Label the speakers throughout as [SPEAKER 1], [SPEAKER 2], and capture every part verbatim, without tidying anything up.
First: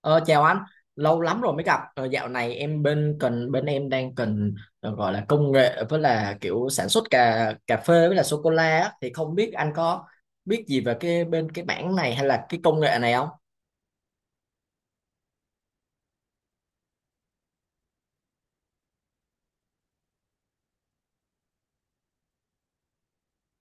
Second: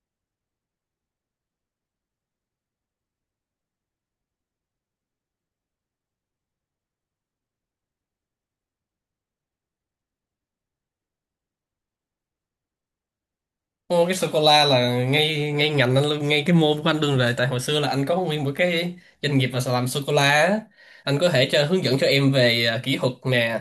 [SPEAKER 1] Ờ, Chào anh, lâu lắm rồi mới gặp. Ờ, Dạo này em bên cần bên em đang cần ờ, gọi là công nghệ với là kiểu sản xuất cà cà phê với là sô cô la á. Thì không biết anh có biết gì về cái bên cái bảng này hay là cái công nghệ này không?
[SPEAKER 2] Ô, cái sô cô la là ngay ngay ngành anh luôn, ngay cái môn của anh luôn rồi, tại hồi xưa là anh có nguyên một cái doanh nghiệp mà làm sô cô la á. Anh có thể cho hướng dẫn cho em về à, kỹ thuật nè,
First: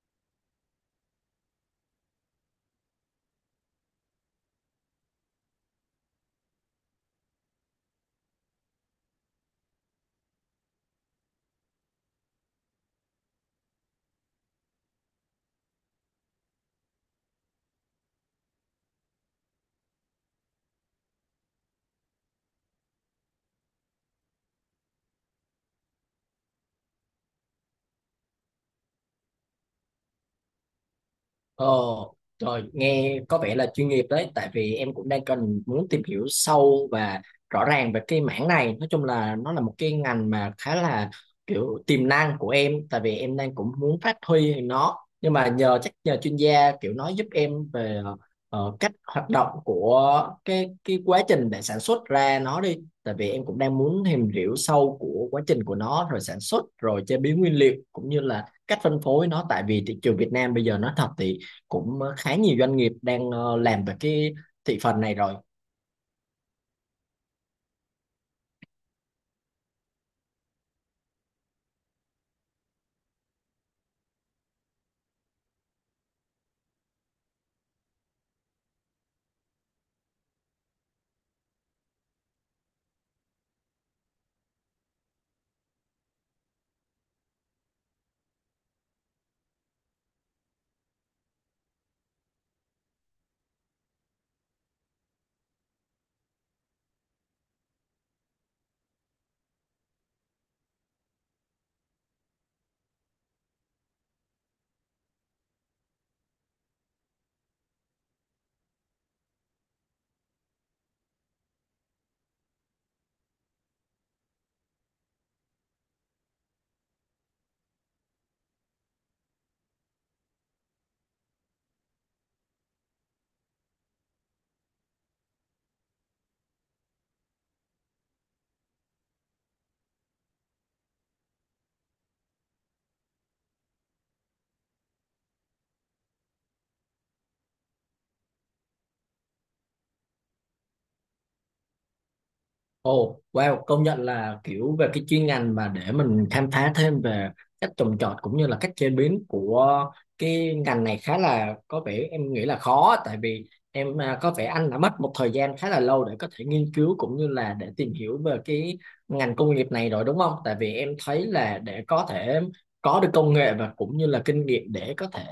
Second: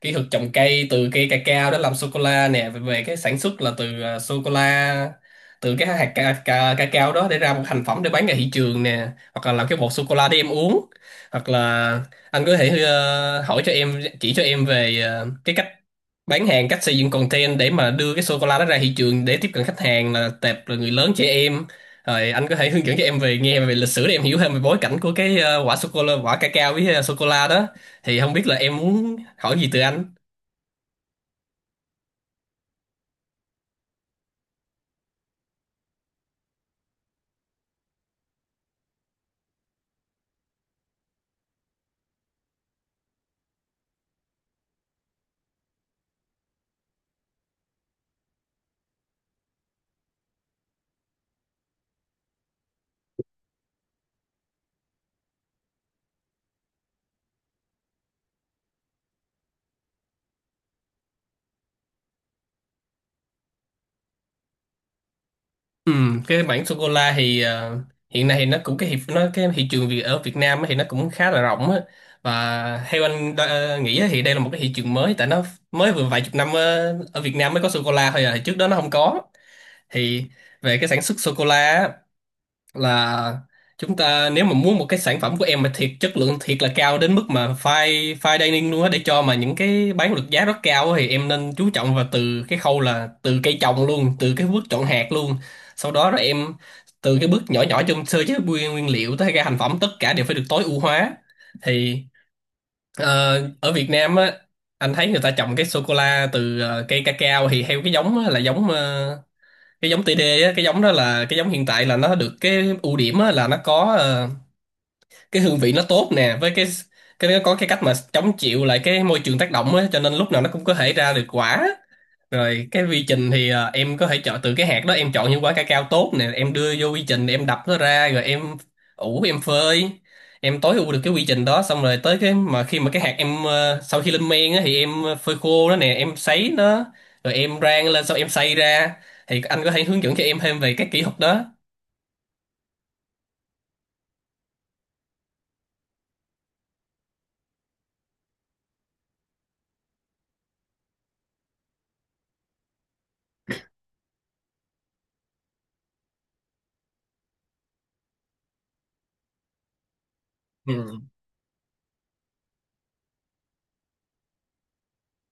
[SPEAKER 2] kỹ thuật trồng cây từ cây cacao đó làm sô cô la nè, về về cái sản xuất là từ à, sô cô la, từ cái hạt ca, ca, cacao đó để ra một thành phẩm để bán ra thị trường nè, hoặc là làm cái bột sô cô la để em uống, hoặc là anh có thể ờ, hỏi cho em, chỉ cho em về ờ, cái cách bán hàng, cách xây dựng content để mà đưa cái sô cô la đó ra thị trường để tiếp cận khách hàng là tệp là người lớn, trẻ em. Rồi anh có thể hướng dẫn cho em về nghe, về lịch sử để em hiểu thêm về bối cảnh của cái ờ, quả sô cô la, quả cacao với sô cô la đó. Thì không biết là em muốn hỏi gì từ anh.
[SPEAKER 1] Ồ, rồi nghe có vẻ là chuyên nghiệp đấy, tại vì em cũng đang cần muốn tìm hiểu sâu và rõ ràng về cái mảng này. Nói chung là nó là một cái ngành mà khá là kiểu tiềm năng của em, tại vì em đang cũng muốn phát huy nó. Nhưng mà nhờ chắc nhờ chuyên gia kiểu nói giúp em về ờ, cách hoạt động của cái cái quá trình để sản xuất ra nó đi. Tại vì em cũng đang muốn tìm hiểu sâu của quá trình của nó, rồi sản xuất, rồi chế biến nguyên liệu cũng như là cách phân phối nó. Tại vì thị trường Việt Nam bây giờ nói thật thì cũng ờ, khá nhiều doanh nghiệp đang ờ, làm về cái thị phần này rồi.
[SPEAKER 2] Ừ, cái mảng sô cô la thì ờ, hiện nay thì nó cũng cái hiệp nó cái thị trường Việt ở Việt Nam á thì nó cũng khá là rộng á, và theo anh đo- ờ, nghĩ á thì đây là một cái thị trường mới, tại nó mới vừa vài chục năm ờ, ở Việt Nam mới có sô cô la thôi à, thì trước đó nó không có. Thì về cái sản xuất sô cô la là chúng ta, nếu mà muốn một cái sản phẩm của em mà thiệt chất lượng, thiệt là cao đến mức mà fine fine dining luôn á, để cho mà những cái bán được giá rất cao á, thì em nên chú trọng vào từ cái khâu là từ cây trồng luôn, từ cái bước chọn hạt luôn, sau đó rồi em từ cái bước nhỏ nhỏ trong sơ chế nguyên nguyên liệu tới ra thành phẩm, tất cả đều phải được tối ưu hóa. Thì ờ, ở Việt Nam á, anh thấy người ta trồng cái sô cô la từ ờ, cây cacao thì theo cái giống á, là giống ờ, cái giống tê đê á, cái giống đó là cái giống hiện tại, là nó được cái ưu điểm á là nó có ờ, cái hương vị nó tốt nè, với cái cái nó có cái cách mà chống chịu lại cái môi trường tác động á, cho nên lúc nào nó cũng có thể ra được quả. Rồi cái quy trình thì à, em có thể chọn từ cái hạt đó, em chọn những quả cacao tốt nè, em đưa vô quy trình, em đập nó ra rồi em ủ, em phơi. Em tối ưu được cái quy trình đó xong rồi tới cái mà khi mà cái hạt em ờ, sau khi lên men á thì em phơi khô nó nè, em sấy nó rồi em rang lên, xong em xay ra. Thì anh có thể hướng dẫn cho em thêm về các kỹ thuật đó.
[SPEAKER 1] Ồ, wow, công nhận là kiểu về cái chuyên ngành mà để mình khám phá thêm về cách trồng trọt cũng như là cách chế biến của cái ngành này khá là có vẻ em nghĩ là khó, tại vì em à, có vẻ anh đã mất một thời gian khá là lâu để có thể nghiên cứu cũng như là để tìm hiểu về cái ngành công nghiệp này rồi đúng không? Tại vì em
[SPEAKER 2] Ừ.
[SPEAKER 1] thấy là để có thể có được công nghệ và cũng như là kinh nghiệm để có thể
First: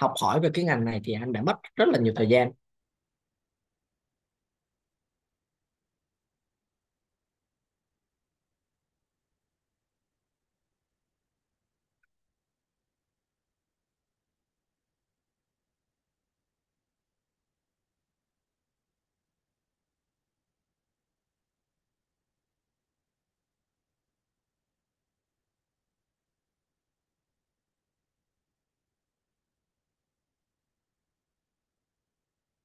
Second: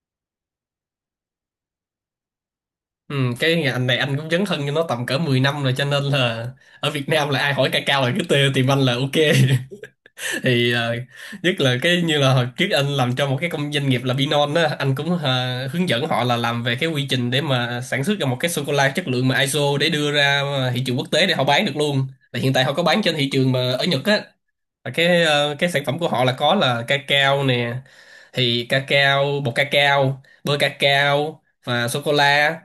[SPEAKER 1] học hỏi về cái ngành này thì anh đã mất rất là nhiều thời gian.
[SPEAKER 2] Ừ, cái ngành này anh cũng dấn thân cho nó tầm cỡ mười năm rồi, cho nên là ở Việt Nam là ai hỏi cacao là cứ tê, tìm anh là ok. Thì ờ, nhất là cái như là hồi trước anh làm cho một cái công doanh nghiệp là Binon á, anh cũng ờ, hướng dẫn họ là làm về cái quy trình để mà sản xuất ra một cái sô cô la chất lượng mà i sô để đưa ra ờ, thị trường quốc tế để họ bán được luôn. Là hiện tại họ có bán trên thị trường mà ở Nhật á, là cái ờ, cái sản phẩm của họ là có là cacao nè, thì cacao, bột cacao, bơ cacao và sô cô la.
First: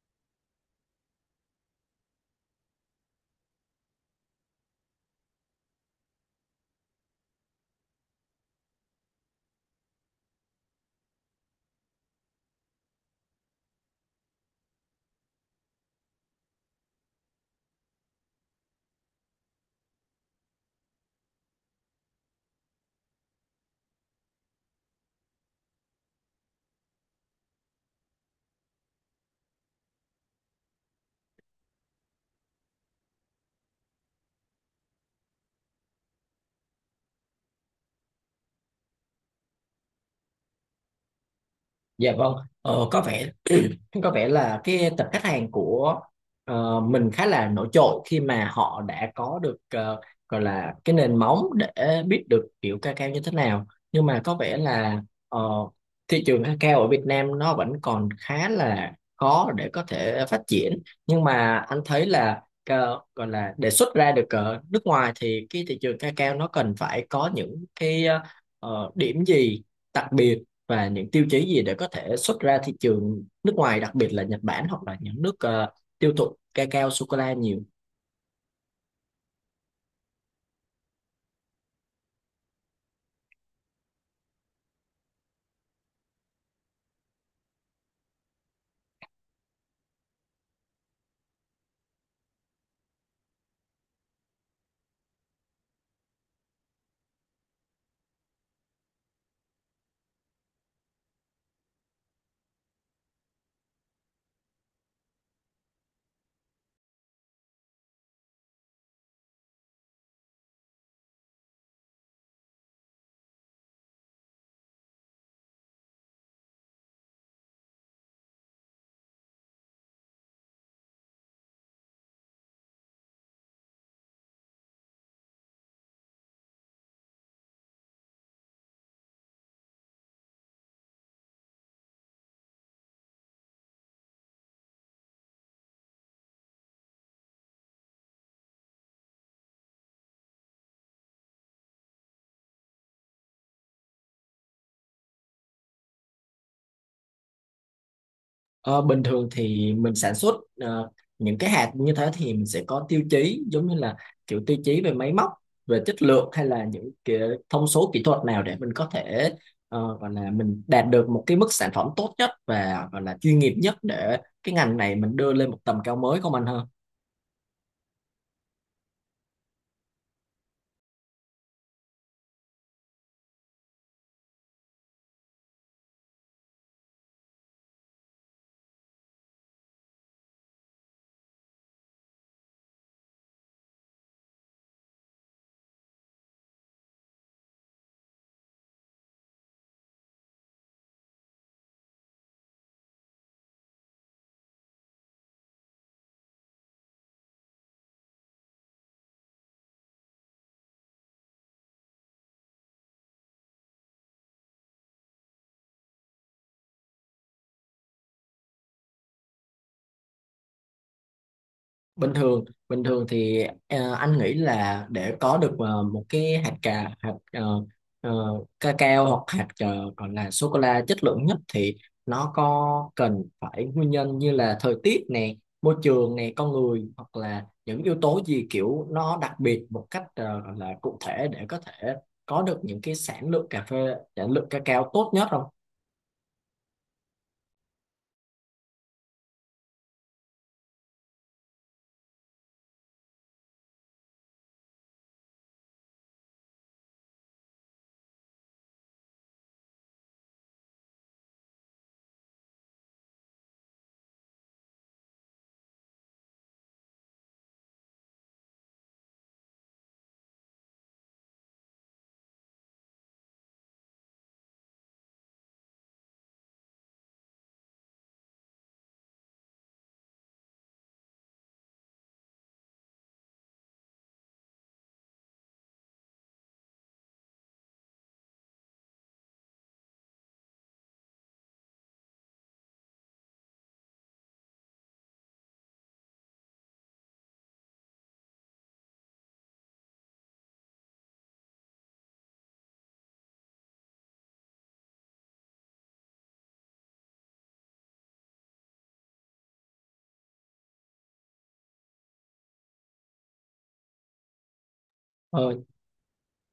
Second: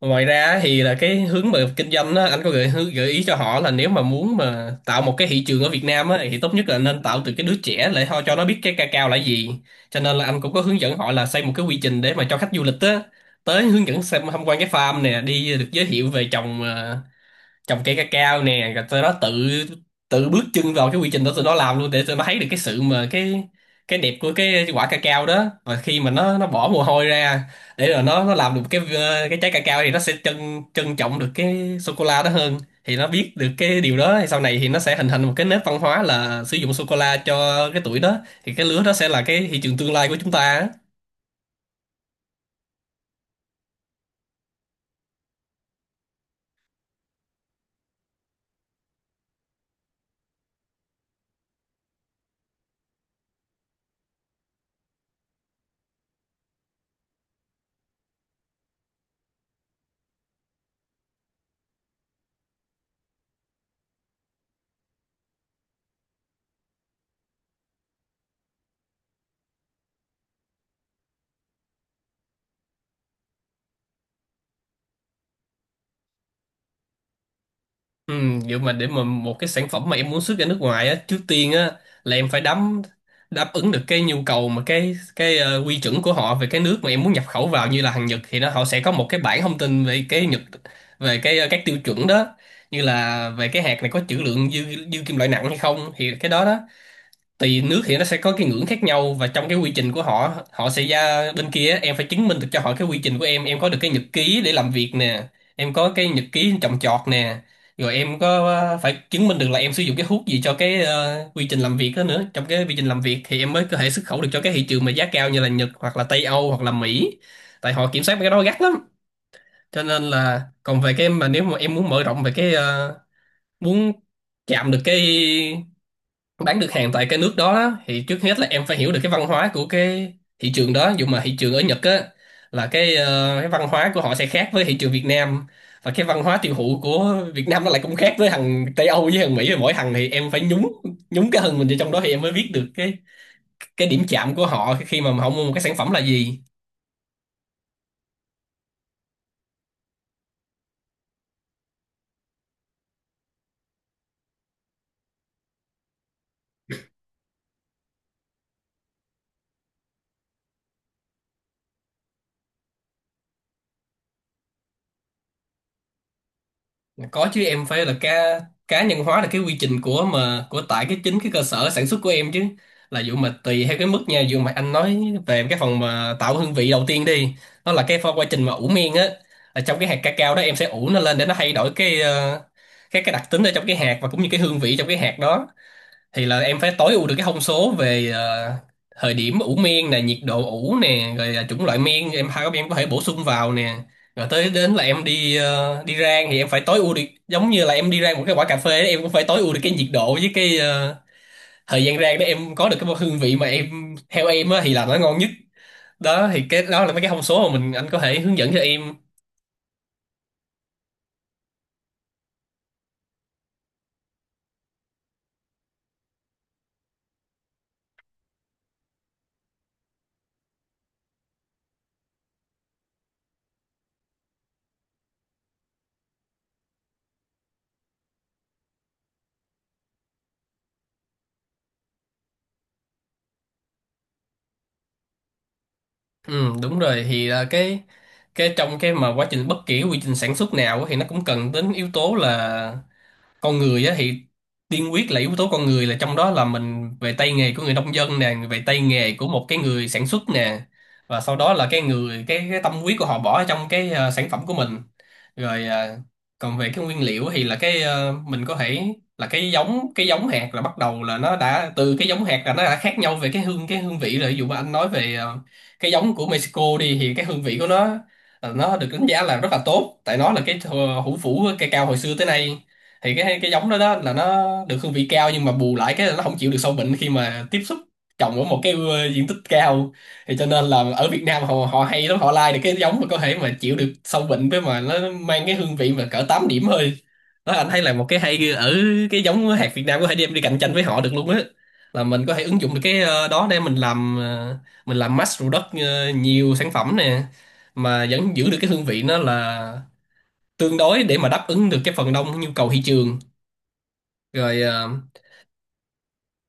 [SPEAKER 2] Ngoài ra thì là cái hướng mà kinh doanh đó, anh có gợi hướng- gợi ý cho họ là nếu mà muốn mà tạo một cái thị trường ở Việt Nam á, thì tốt nhất là nên tạo từ cái đứa trẻ, để họ cho nó biết cái cacao là gì. Cho nên là anh cũng có hướng dẫn họ là xây một cái quy trình để mà cho khách du lịch á tới hướng dẫn xem tham quan cái farm nè, đi được giới thiệu về trồng ờ, trồng cây cacao nè, rồi tụi nó tự tự bước chân vào cái quy trình đó, tụi nó làm luôn, để tụi nó thấy được cái sự mà cái cái đẹp của cái quả cacao đó, và khi mà nó nó bỏ mồ hôi ra để rồi nó nó làm được cái ờ, cái trái cacao thì nó sẽ trân trân trọng được cái sô cô la đó hơn. Thì nó biết được cái điều đó thì sau này thì nó sẽ hình thành một cái nếp văn hóa là sử dụng sô cô la cho cái tuổi đó, thì cái lứa đó sẽ là cái thị trường tương lai của chúng ta á.
[SPEAKER 1] Dạ vâng, ờ, có vẻ có vẻ là cái tập khách hàng của ờ, mình khá là nổi trội khi mà họ đã có được ờ, gọi là cái nền móng để biết được kiểu cacao như thế nào. Nhưng mà có vẻ là ờ, thị trường cacao ở Việt Nam nó vẫn còn khá là khó để có thể phát triển. Nhưng mà anh thấy là ờ, gọi là để xuất ra được ở nước ngoài thì cái thị trường cacao nó cần phải có những cái ờ, ờ, điểm gì đặc biệt và những tiêu chí gì để có thể xuất ra thị trường nước ngoài, đặc biệt là Nhật Bản hoặc là những nước ờ, tiêu thụ cacao sô cô la nhiều.
[SPEAKER 2] Ừ, vậy mà để mà một cái sản phẩm mà em muốn xuất ra nước ngoài á, trước tiên á là em phải đắm đáp ứng được cái nhu cầu mà cái cái ờ, quy chuẩn của họ về cái nước mà em muốn nhập khẩu vào, như là hàng Nhật thì nó họ sẽ có một cái bảng thông tin về cái Nhật, về cái ờ, các tiêu chuẩn đó, như là về cái hạt này có trữ lượng dư dư kim loại nặng hay không, thì cái đó đó tùy nước thì nó sẽ có cái ngưỡng khác nhau, và trong cái quy trình của họ, họ sẽ ra bên kia á, em phải chứng minh được cho họ cái quy trình của em em có được cái nhật ký để làm việc nè, em có cái nhật ký trồng trọt nè, rồi em có ờ, phải chứng minh được là em sử dụng cái thuốc gì cho cái ờ, quy trình làm việc đó nữa, trong cái quy trình làm việc thì em mới có thể xuất khẩu được cho cái thị trường mà giá cao như là Nhật hoặc là Tây Âu hoặc là Mỹ, tại họ kiểm soát mấy cái đó gắt lắm. Cho nên là còn về cái mà nếu mà em muốn mở rộng về cái ờ, muốn chạm được cái, bán được hàng tại cái nước đó đó, thì trước hết là em phải hiểu được cái văn hóa của cái thị trường đó, dù mà thị trường ở Nhật á, là cái ờ, cái văn hóa của họ sẽ khác với thị trường Việt Nam, và cái văn hóa tiêu thụ của Việt Nam nó lại cũng khác với thằng Tây Âu với thằng Mỹ. Mỗi thằng thì em phải nhúng nhúng cái thân mình vào trong đó thì em mới biết được cái cái điểm chạm của họ khi mà họ mua một cái sản phẩm là gì.
[SPEAKER 1] Ờ, bình thường thì mình sản xuất ờ, những cái hạt như thế thì mình sẽ có tiêu chí giống như là kiểu tiêu chí về máy móc, về chất lượng hay là những cái thông số kỹ thuật nào để mình có thể ờ, gọi là mình đạt được một cái mức sản phẩm tốt nhất và gọi là chuyên nghiệp nhất để cái ngành này mình đưa lên một tầm cao mới không anh ha?
[SPEAKER 2] Có chứ, em phải là cá cá nhân hóa là cái quy trình của mà của tại cái chính cái cơ sở sản xuất của em chứ. Là dụ mà tùy theo cái mức nha, dụ mà anh nói về cái phần mà tạo hương vị đầu tiên đi, nó là cái pha- quá trình mà ủ men á, là trong cái hạt cacao đó em sẽ ủ nó lên để nó thay đổi cái ờ, cái cái đặc tính ở trong cái hạt, và cũng như cái hương vị trong cái hạt đó. Thì là em phải tối ưu được cái thông số về ờ, thời điểm ủ miên nè, nhiệt độ ủ nè, rồi là chủng loại miên em hai em có thể bổ sung vào nè. Rồi tới đến là em đi ờ, đi rang thì em phải tối ưu được, giống như là em đi rang một cái quả cà phê ấy, em cũng phải tối ưu được cái nhiệt độ với cái ờ, thời gian rang để em có được cái hương vị mà em theo em á, thì làm nó ngon nhất. Đó thì cái đó là mấy cái thông số mà mình anh có thể hướng dẫn cho em.
[SPEAKER 1] Bình thường bình thường thì ờ, anh nghĩ là để có được ờ, một cái hạt cà hạt uh, uh, cacao hoặc hạt ờ, gọi là sô cô la chất lượng nhất thì nó có cần phải nguyên nhân như là thời tiết nè, môi trường nè, con người hoặc là những yếu tố gì kiểu nó đặc biệt một cách ờ, gọi là cụ thể để có thể có được những cái sản lượng cà phê, sản lượng cacao tốt nhất không?
[SPEAKER 2] Ừ, đúng rồi, thì là cái cái trong cái mà quá trình, bất kỳ cái quy trình sản xuất nào á, thì nó cũng cần đến yếu tố là con người á. Thì tiên quyết là yếu tố con người, là trong đó là mình về tay nghề của người nông dân nè, về tay nghề của một cái người sản xuất nè, và sau đó là cái người cái, cái tâm huyết của họ bỏ ở trong cái ờ, sản phẩm của mình. Rồi ờ, còn về cái nguyên liệu thì là cái ờ, mình có thể là cái giống, cái giống hạt là bắt đầu là Nó đã từ cái giống hạt là nó đã khác nhau về cái hương cái hương vị rồi. Ví dụ mà anh nói về ờ, cái giống của Mexico đi thì cái hương vị của nó, ờ, nó được đánh giá là rất là tốt, tại nó là cái thờ- hủ phủ cây cao hồi xưa tới nay. Thì cái cái giống đó, đó là nó được hương vị cao, nhưng mà bù lại cái là nó không chịu được sâu bệnh khi mà tiếp xúc trồng ở một cái, ờ, diện tích cao. Thì cho nên là ở Việt Nam họ họ hay lắm, họ lai được cái giống mà có thể mà chịu được sâu bệnh với mà nó mang cái hương vị mà cỡ tám điểm thôi. Đó, anh thấy là một cái hay ở cái giống hạt Việt Nam, có thể đem đi cạnh tranh với họ được luôn á. Là mình có thể ứng dụng được cái ờ, đó để mình làm, ờ, mình làm mass product, ờ, nhiều sản phẩm nè, mà vẫn giữ được cái hương vị nó là tương đối, để mà đáp ứng được cái phần đông nhu cầu thị trường. rồi ờ,
[SPEAKER 1] Ờ,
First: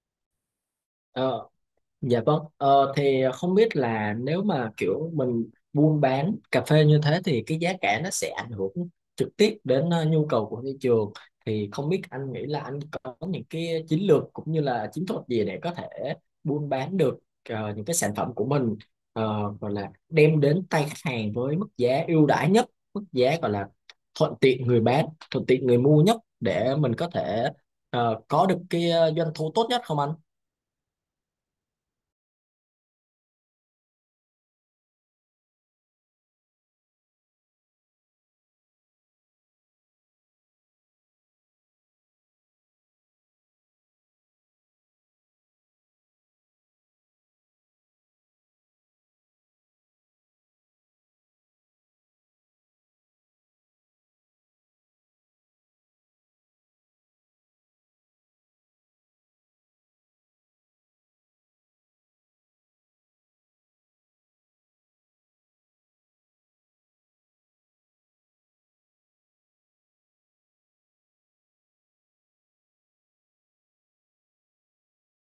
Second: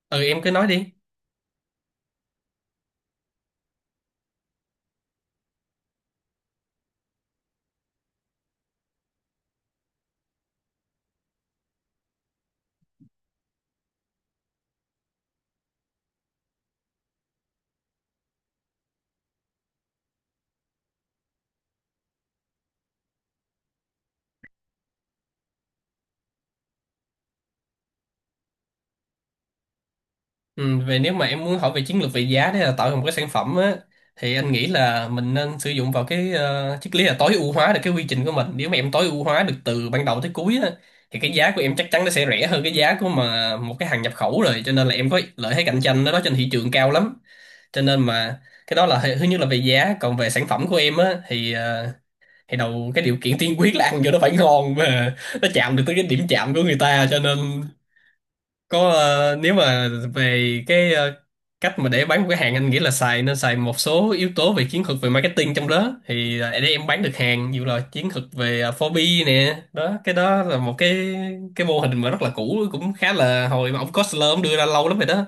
[SPEAKER 2] ừ, em cứ nói đi.
[SPEAKER 1] ờ. Dạ vâng, ờ, thì không biết là nếu mà kiểu mình buôn bán cà phê như thế thì cái giá cả nó sẽ ảnh hưởng trực tiếp đến ờ, nhu cầu của thị trường, thì không biết anh nghĩ là anh có những cái chiến lược cũng như là chiến thuật gì để có thể buôn bán được ờ, những cái sản phẩm của mình ờ, gọi là đem đến tay khách hàng với mức giá ưu đãi nhất, mức giá gọi là thuận tiện người bán, thuận tiện người mua nhất để mình có thể ờ, có được cái ờ, doanh thu tốt nhất không anh?
[SPEAKER 2] Ừ, về nếu mà em muốn hỏi về chiến lược về giá để là tạo ra một cái sản phẩm á, thì anh nghĩ là mình nên sử dụng vào cái ờ, triết lý là tối ưu hóa được cái quy trình của mình. Nếu mà em tối ưu hóa được từ ban đầu tới cuối á, thì cái giá của em chắc chắn nó sẽ rẻ hơn cái giá của mà một cái hàng nhập khẩu rồi, cho nên là em có lợi thế cạnh tranh đó, đó trên thị trường cao lắm. Cho nên mà cái đó là thứ nhất là về giá. Còn về sản phẩm của em á thì ờ, thì đầu cái điều kiện tiên quyết là ăn vô nó phải ngon và nó chạm được tới cái điểm chạm của người ta, cho nên có, ờ, nếu mà về cái ờ, cách mà để bán một cái hàng, anh nghĩ là xài nên xài một số yếu tố về chiến thuật về marketing trong đó. Thì ờ, để em bán được hàng dù là chiến thuật về, ờ, bốn bê nè đó, cái đó là một cái cái mô hình mà rất là cũ, cũng khá là hồi mà ông Costler ông đưa ra lâu lắm rồi đó.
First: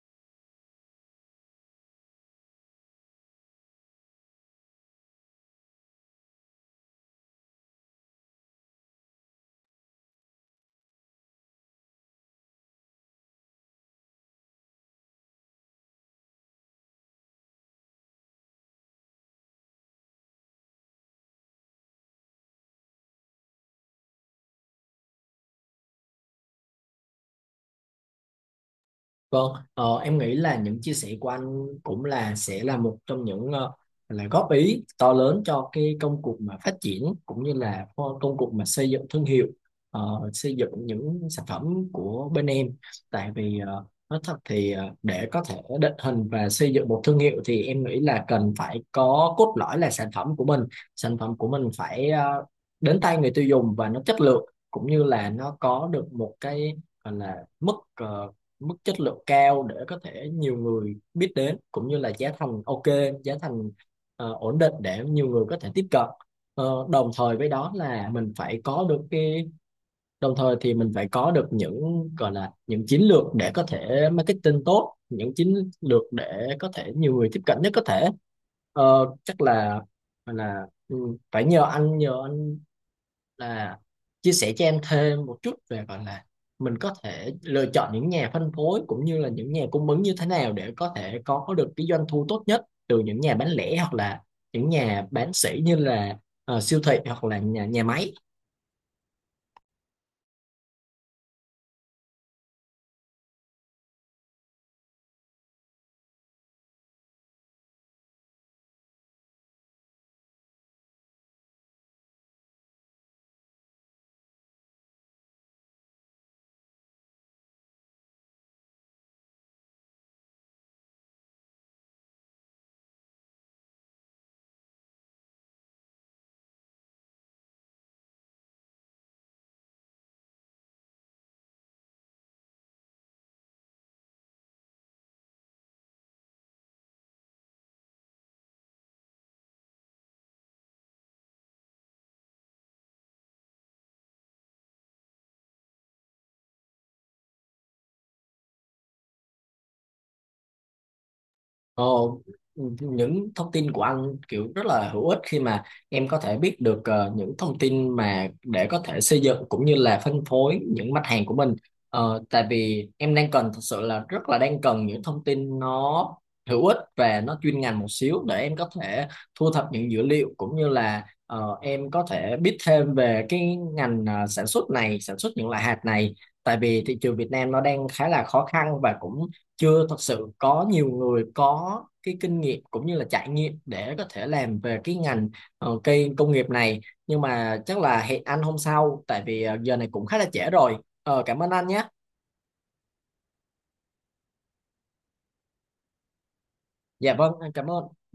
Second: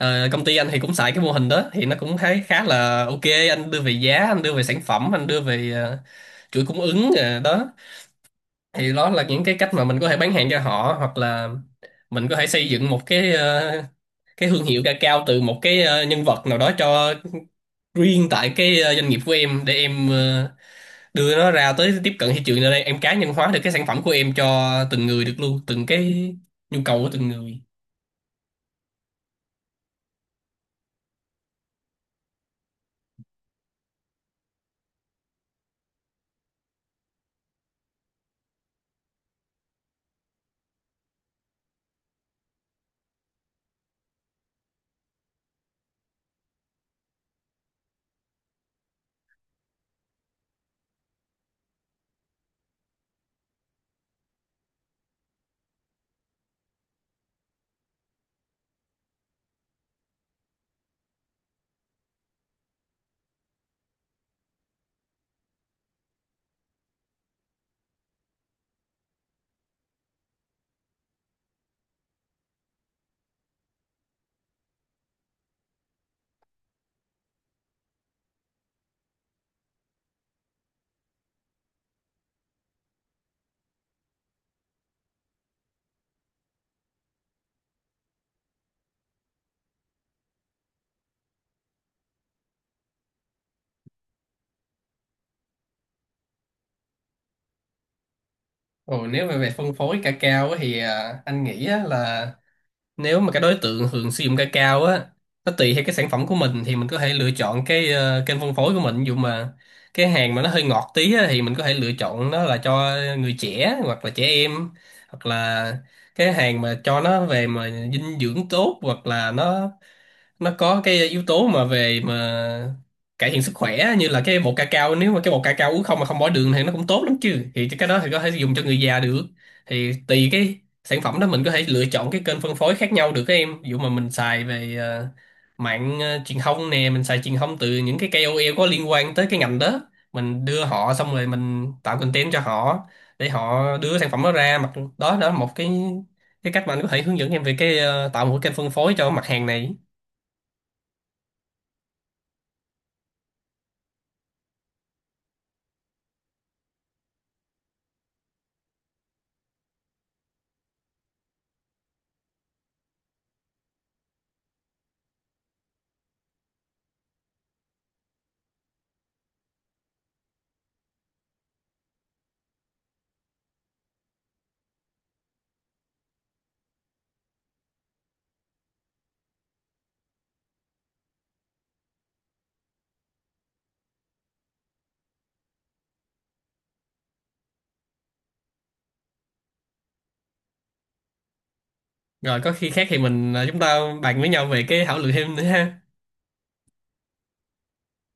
[SPEAKER 2] Ờ, công ty anh thì cũng xài cái mô hình đó, thì nó cũng thấy khá là ok. Anh đưa về giá, anh đưa về sản phẩm, anh đưa về ờ, chuỗi cung ứng, ờ, đó. Thì đó là những cái cách mà mình có thể bán hàng cho họ, hoặc là mình có thể xây dựng một cái ờ, cái thương hiệu cacao từ một cái ờ, nhân vật nào đó cho riêng tại cái ờ, doanh nghiệp của em, để em ờ, đưa nó ra tới tiếp cận thị trường. Ở đây em cá nhân hóa được cái sản phẩm của em cho từng người được luôn, từng cái nhu cầu của từng người.
[SPEAKER 1] Vâng, ờ, em nghĩ là những chia sẻ của anh cũng là sẽ là một trong những ờ, là góp ý to lớn cho cái công cuộc mà phát triển cũng như là co- công cuộc mà xây dựng thương hiệu, ờ, xây dựng những sản phẩm của bên em. Tại vì ờ, nói thật thì ờ, để có thể định hình và xây dựng một thương hiệu thì em nghĩ là cần phải có cốt lõi là sản phẩm của mình, sản phẩm của mình phải ờ, đến tay người tiêu dùng và nó chất lượng cũng như là nó có được một cái gọi là mức ờ, mức chất lượng cao để có thể nhiều người biết đến cũng như là giá thành ok, giá thành ờ, ổn định để nhiều người có thể tiếp cận. Ờ, đồng thời với đó là mình phải có được cái đồng thời thì mình phải có được những gọi là những chiến lược để có thể marketing tốt, những chiến lược để có thể nhiều người tiếp cận nhất có thể. Ờ, chắc là là ừ, phải nhờ anh nhờ anh là chia sẻ cho em thêm một chút về gọi là mình có thể lựa chọn những nhà phân phối cũng như là những nhà cung ứng như thế nào để có thể có được cái doanh thu tốt nhất từ những nhà bán lẻ hoặc là những nhà bán sỉ như là ờ, siêu thị hoặc là nhà nhà máy.
[SPEAKER 2] Ồ, nếu mà về phân phối cacao á thì ờ, anh nghĩ á là, nếu mà cái đối tượng hưởng sử dụng ca cao á, nó tùy theo cái sản phẩm của mình, thì mình có thể lựa chọn cái ờ, kênh phân phối của mình. Ví dụ mà cái hàng mà nó hơi ngọt tí á, thì mình có thể lựa chọn nó là cho người trẻ hoặc là trẻ em, hoặc là cái hàng mà cho nó về mà dinh dưỡng tốt, hoặc là nó nó có cái yếu tố mà về mà cải thiện sức khỏe, như là cái bột ca cao. Nếu mà cái bột ca cao uống không mà không bỏ đường thì nó cũng tốt lắm chứ, thì cái đó thì có thể dùng cho người già được. Thì tùy cái sản phẩm đó mình có thể lựa chọn cái kênh phân phối khác nhau được các em. Ví dụ mà mình xài về, ờ, mạng ờ, truyền thông nè, mình xài truyền thông từ những cái ca o lờ có liên quan tới cái ngành đó, mình đưa họ xong rồi mình tạo content cho họ, để họ đưa sản phẩm đó ra mặt. Đó, đó là một cái cái cách mà anh có thể hướng dẫn em về cái ờ, tạo một cái kênh phân phối cho mặt hàng này.
[SPEAKER 1] Ồ, những thông tin của anh kiểu rất là hữu ích khi mà em có thể biết được ờ, những thông tin mà để có thể xây dựng cũng như là phân phối những mặt hàng của mình. Ờ, tại vì em đang cần, thật sự là rất là đang cần những thông tin nó hữu ích và nó chuyên ngành một xíu để em có thể thu thập những dữ liệu cũng như là ờ, em có thể biết thêm về cái ngành ờ, sản xuất này, sản xuất những loại hạt này. Tại vì thị trường Việt Nam nó đang khá là khó khăn và cũng chưa thật sự có nhiều người có cái kinh nghiệm cũng như là trải nghiệm để có thể làm về cái ngành ờ, cây công nghiệp này, nhưng mà chắc là hẹn anh hôm sau tại vì ờ, giờ này cũng khá là trễ rồi. Ờ, cảm ơn anh nhé.
[SPEAKER 2] Rồi có khi khác thì mình à, chúng ta bàn với nhau về cái, thảo luận thêm nữa ha.
[SPEAKER 1] Dạ vâng, em cảm ơn.